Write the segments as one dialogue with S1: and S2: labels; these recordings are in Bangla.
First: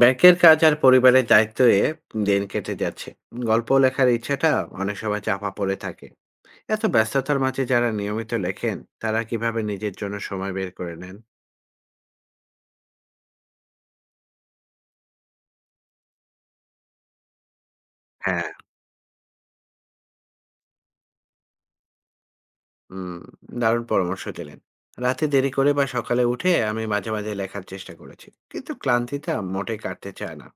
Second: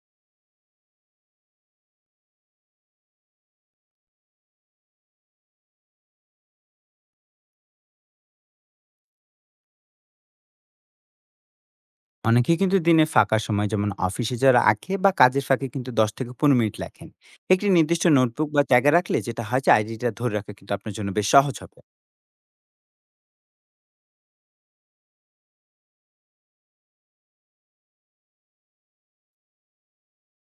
S1: ব্যাংকের কাজ আর পরিবারের দায়িত্বে দিন কেটে যাচ্ছে। গল্প লেখার ইচ্ছাটা অনেক সময় চাপা পড়ে থাকে। এত ব্যস্ততার মাঝে যারা নিয়মিত লেখেন, তারা কিভাবে নিজের জন্য সময় বের করে নেন?
S2: অনেকে কিন্তু দিনে ফাঁকা সময় যেমন অফিসে যারা আঁকে বা কাজের ফাঁকে কিন্তু ১০ থেকে ১৫ মিনিট লেখেন। একটি নির্দিষ্ট নোটবুক
S1: হ্যাঁ।
S2: বা জায়গা রাখলে যেটা হয় যে আইডিটা ধরে রাখা কিন্তু আপনার জন্য বেশ সহজ হবে।
S1: হুম। দারুণ পরামর্শ দিলেন। রাতে দেরি করে বা সকালে উঠে আমি মাঝে মাঝে লেখার চেষ্টা করেছি, কিন্তু ক্লান্তিটা মোটে কাটতে চায় না।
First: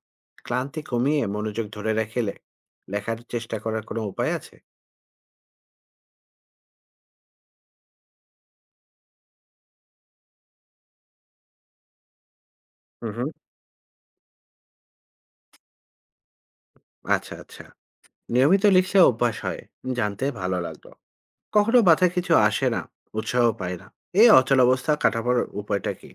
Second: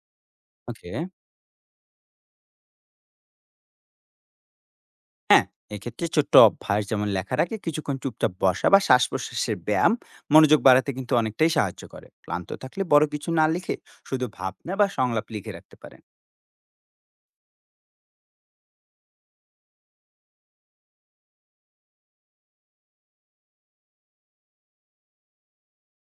S1: ক্লান্তি
S2: ওকে।
S1: কমিয়ে মনোযোগ ধরে রেখে লেখার চেষ্টা করার কোনো উপায় আছে?
S2: হ্যাঁ, এক্ষেত্রে ছোট্ট অভ্যাস যেমন লেখার আগে কিছুক্ষণ চুপচাপ বসা বা শ্বাস প্রশ্বাসের ব্যায়াম মনোযোগ বাড়াতে কিন্তু অনেকটাই সাহায্য করে। ক্লান্ত থাকলে বড়
S1: হুম
S2: কিছু
S1: হুম
S2: না লিখে শুধু ভাবনা বা সংলাপ লিখে রাখতে পারেন।
S1: আচ্ছা, আচ্ছা। নিয়মিত লিখলে অভ্যাস হয়, জানতে ভালো লাগলো। কখনো মাথায় কিছু আসে না, উৎসাহ পাই না। এই অচলাবস্থা কাটাবার উপায়টা কি?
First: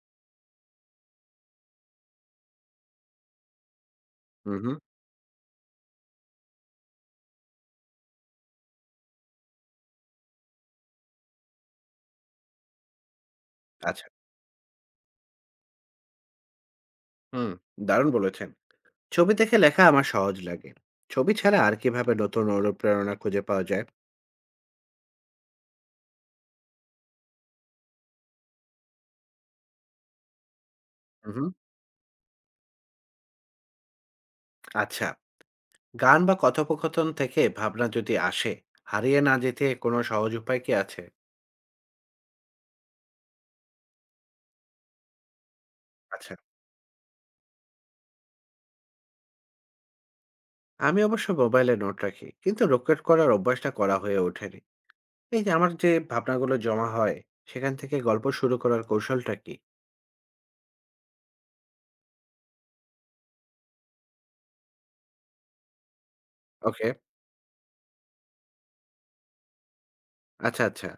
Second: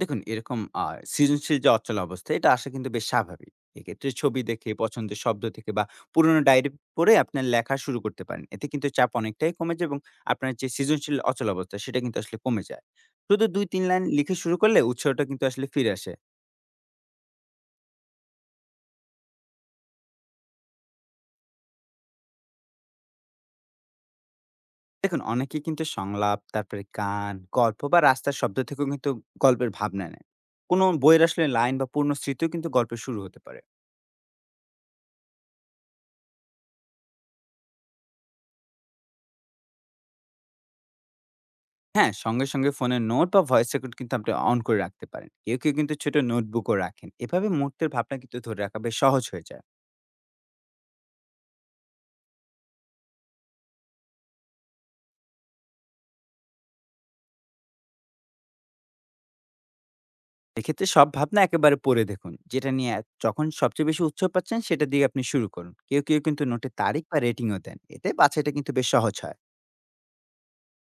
S2: দেখুন এরকম সৃজনশীল যে অচল অবস্থা, এটা আসা কিন্তু বেশ স্বাভাবিক। এক্ষেত্রে ছবি
S1: হুম,
S2: দেখে,
S1: হুম।
S2: পছন্দের শব্দ থেকে বা পুরোনো ডায়েরি পড়ে আপনার লেখা শুরু করতে পারেন। এতে কিন্তু চাপ অনেকটাই কমে যায় এবং আপনার যে সৃজনশীল অচল অবস্থা সেটা কিন্তু আসলে কমে যায়। শুধু ২-৩ লাইন
S1: আচ্ছা।
S2: লিখে শুরু করলে উৎসাহটা কিন্তু আসলে ফিরে আসে।
S1: হুম, দারুণ বলেছেন। ছবি দেখে লেখা আমার সহজ লাগে। ছবি ছাড়া আর কিভাবে নতুন অনুপ্রেরণা খুঁজে পাওয়া যায়?
S2: দেখুন অনেকে কিন্তু সংলাপ, তারপরে গান, গল্প বা রাস্তার শব্দ থেকেও কিন্তু গল্পের ভাবনা নেয়। কোনো বইয়ের
S1: হুম,
S2: আসলে
S1: হুম।
S2: লাইন বা পূর্ণ স্মৃতিও কিন্তু গল্পের শুরু হতে পারে।
S1: আচ্ছা। গান বা কথোপকথন থেকে ভাবনা যদি আসে, হারিয়ে না যেতে কোনো সহজ উপায় কি আছে?
S2: হ্যাঁ, সঙ্গে, সঙ্গে ফোনের নোট বা ভয়েস রেকর্ড কিন্তু আপনি অন করে রাখতে পারেন। কেউ, কেউ কিন্তু ছোট
S1: আচ্ছা।
S2: নোটবুকও রাখেন। এভাবে মুহূর্তের ভাবনা কিন্তু ধরে রাখা বেশ সহজ হয়ে যায়।
S1: আমি অবশ্য মোবাইলে নোট রাখি, কিন্তু রেকর্ড করার অভ্যাসটা করা হয়ে ওঠেনি। এই যে আমার যে ভাবনাগুলো জমা হয়, সেখান থেকে গল্প শুরু করার কৌশলটা কি?
S2: এক্ষেত্রে সব ভাবনা একেবারে পড়ে দেখুন। যেটা নিয়ে এ যখন সবচেয়ে বেশি উৎসাহ পাচ্ছেন সেটা দিয়ে আপনি শুরু করুন। কেউ, কেউ কিন্তু নোটের
S1: ওকে।
S2: তারিখ বা রেটিংও দেন। এতে বাছাইটা কিন্তু বেশ সহজ হয়।
S1: আচ্ছা, আচ্ছা।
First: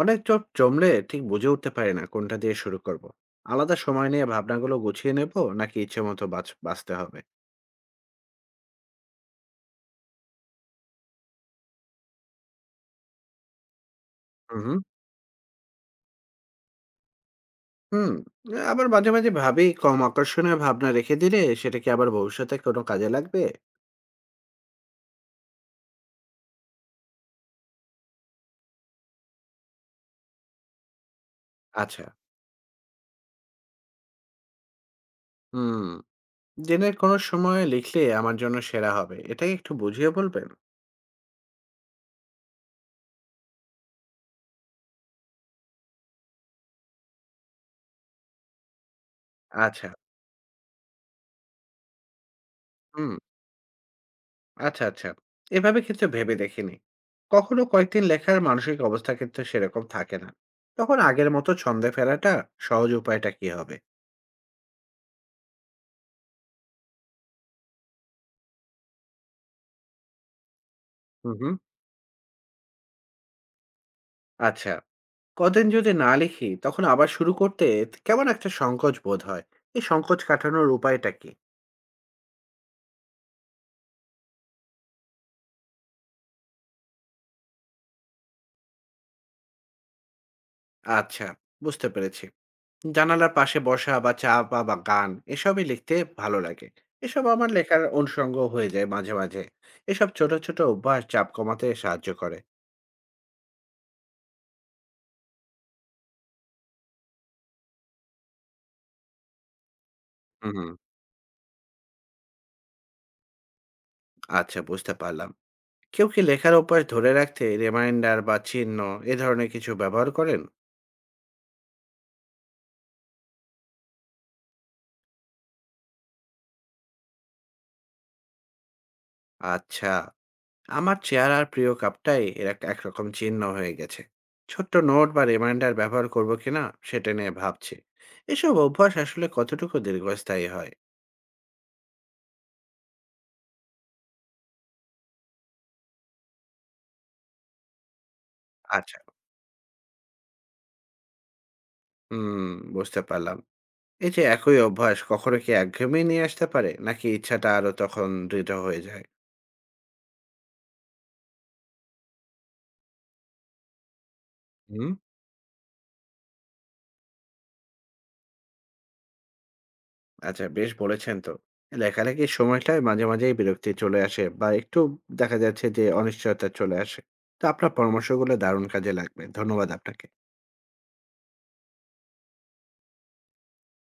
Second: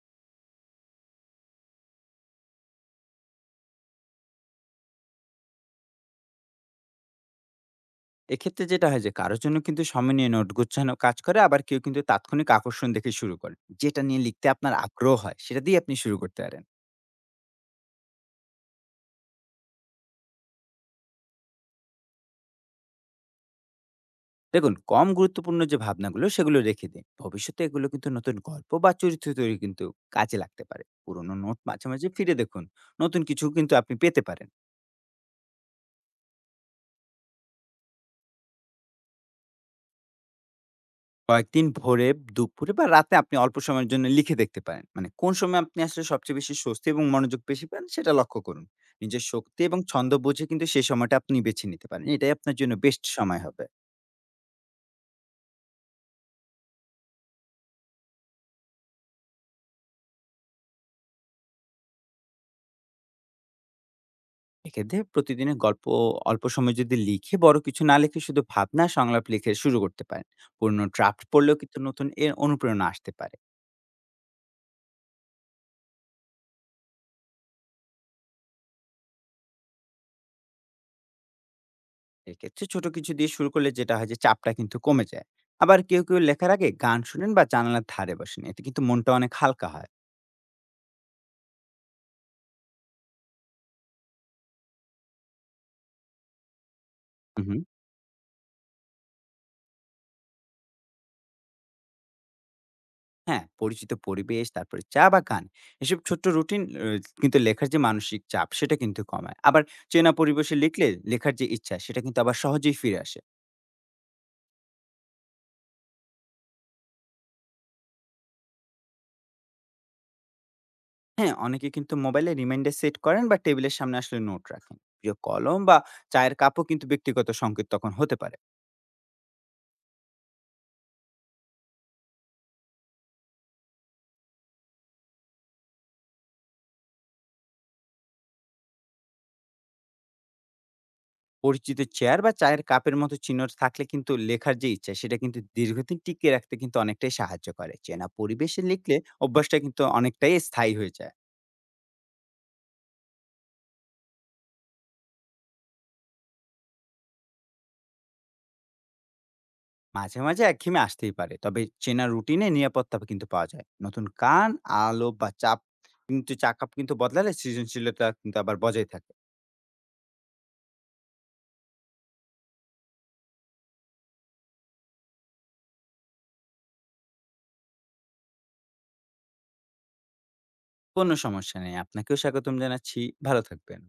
S1: অনেক জট জমলে ঠিক বুঝে উঠতে পারি না কোনটা দিয়ে শুরু করব। আলাদা সময় নিয়ে ভাবনাগুলো গুছিয়ে নেব, নাকি ইচ্ছেমতো বাঁচ বাঁচতে হবে?
S2: এক্ষেত্রে যেটা হয় যে কারো জন্য কিন্তু সময় নিয়ে নোট গুছানো কাজ করে, আবার কেউ কিন্তু তাৎক্ষণিক আকর্ষণ দেখে শুরু করে। যেটা নিয়ে লিখতে
S1: হুম,
S2: আপনার
S1: হুম।
S2: আগ্রহ হয় সেটা দিয়ে আপনি শুরু করতে পারেন।
S1: হুম, আবার মাঝে, মাঝে ভাবি কম আকর্ষণীয় ভাবনা রেখে দিলে সেটা কি আবার ভবিষ্যতে কোনো কাজে লাগবে?
S2: দেখুন কম গুরুত্বপূর্ণ যে ভাবনাগুলো সেগুলো রেখে দিন, ভবিষ্যতে এগুলো কিন্তু নতুন গল্প বা চরিত্র তৈরি কিন্তু কাজে লাগতে পারে। পুরোনো নোট মাঝে
S1: আচ্ছা,
S2: মাঝে ফিরে দেখুন, নতুন কিছু কিন্তু আপনি পেতে পারেন।
S1: হুম, দিনের কোনো সময় লিখলে আমার জন্য সেরা হবে। এটা কি একটু বুঝিয়ে বলবেন?
S2: কয়েকদিন ভোরে, দুপুরে বা রাতে আপনি অল্প সময়ের জন্য লিখে দেখতে পারেন। মানে কোন সময় আপনি আসলে সবচেয়ে বেশি স্বস্তি এবং মনোযোগ বেশি পান সেটা লক্ষ্য করুন। নিজের শক্তি এবং
S1: আচ্ছা,
S2: ছন্দ বুঝে কিন্তু সেই সময়টা আপনি বেছে নিতে পারেন, এটাই আপনার জন্য বেস্ট
S1: হুম।
S2: সময় হবে।
S1: আচ্ছা, আচ্ছা। এভাবে কিন্তু ভেবে দেখিনি। কখনো কয়েকদিন লেখার মানসিক অবস্থা কিন্তু সেরকম থাকে না। তখন আগের মতো ছন্দে ফেরাটা সহজ উপায়টা কি হবে?
S2: এক্ষেত্রে প্রতিদিনের গল্প অল্প সময় যদি লিখে, বড় কিছু না লিখে শুধু ভাবনা আর সংলাপ লিখে শুরু করতে পারেন। পুরনো ড্রাফট
S1: হুম, হুম।
S2: পড়লেও কিন্তু নতুন এর অনুপ্রেরণা আসতে পারে।
S1: আচ্ছা, কদিন যদি না লিখি তখন আবার শুরু করতে কেমন একটা সংকোচ বোধ হয়। এই সংকোচ কাটানোর উপায়টা কি?
S2: এক্ষেত্রে ছোট কিছু দিয়ে শুরু করলে যেটা হয় যে চাপটা কিন্তু কমে যায়। আবার কেউ কেউ লেখার আগে গান শুনেন বা জানালার ধারে বসেন, এতে কিন্তু মনটা অনেক হালকা হয়।
S1: আচ্ছা, বুঝতে পেরেছি। জানালার পাশে বসা বা চা বা গান, এসবই লিখতে ভালো লাগে। এসব আমার
S2: হুম।
S1: লেখার অনুষঙ্গ হয়ে যায় মাঝে, মাঝে। এসব ছোট, ছোট অভ্যাস চাপ কমাতে সাহায্য করে।
S2: হ্যাঁ, পরিচিত পরিবেশ, তারপরে চা বা গান, এসব ছোট্ট রুটিন কিন্তু লেখার যে মানসিক চাপ সেটা কিন্তু কমায়। আবার চেনা
S1: হুম,
S2: পরিবেশে
S1: হুম।
S2: লিখলে লেখার যে ইচ্ছা সেটা কিন্তু আবার সহজেই ফিরে আসে।
S1: আচ্ছা, বুঝতে পারলাম। কেউ কি লেখার অভ্যাস ধরে রাখতে রিমাইন্ডার বা চিহ্ন এ ধরনের কিছু ব্যবহার করেন?
S2: হ্যাঁ, অনেকে কিন্তু মোবাইলে রিমাইন্ডার সেট করেন বা টেবিলের সামনে আসলে নোট রাখেন। প্রিয় কলম বা চায়ের কাপও কিন্তু ব্যক্তিগত সংকেত তখন হতে পারে।
S1: আচ্ছা, আমার চেয়ার আর প্রিয় কাপটাই এর এক একরকম চিহ্ন হয়ে গেছে। ছোট্ট নোট বা রিমাইন্ডার ব্যবহার করব কিনা সেটা নিয়ে ভাবছি। এসব অভ্যাস আসলে কতটুকু দীর্ঘস্থায়ী হয়?
S2: পরিচিত চেয়ার বা চায়ের কাপের মতো চিহ্ন থাকলে কিন্তু লেখার যে ইচ্ছা সেটা কিন্তু দীর্ঘদিন টিকিয়ে রাখতে কিন্তু অনেকটাই সাহায্য করে। চেনা পরিবেশে লিখলে
S1: আচ্ছা,
S2: অভ্যাসটা কিন্তু অনেকটাই স্থায়ী হয়ে যায়।
S1: হুম, বুঝতে পারলাম। এই যে একই অভ্যাস কখনো কি একঘেয়েমি নিয়ে আসতে পারে, নাকি ইচ্ছাটা আরো তখন দৃঢ় হয়ে যায়?
S2: মাঝে, মাঝে একঘেয়েমি আসতেই পারে। তবে চেনা রুটিনে নিরাপত্তা কিন্তু পাওয়া যায়। নতুন কান,
S1: হুম।
S2: আলো বা চাপ কিন্তু, চা কাপ কিন্তু বদলালে সৃজনশীলতা কিন্তু আবার বজায় থাকে।
S1: আচ্ছা, বেশ বলেছেন তো। লেখালেখির সময়টায় মাঝে, মাঝেই বিরক্তি চলে আসে বা একটু দেখা যাচ্ছে যে অনিশ্চয়তা চলে আসে। তো আপনার পরামর্শগুলো দারুণ কাজে লাগবে। ধন্যবাদ আপনাকে।
S2: কোনো সমস্যা নেই। আপনাকেও স্বাগতম জানাচ্ছি। ভালো থাকবেন।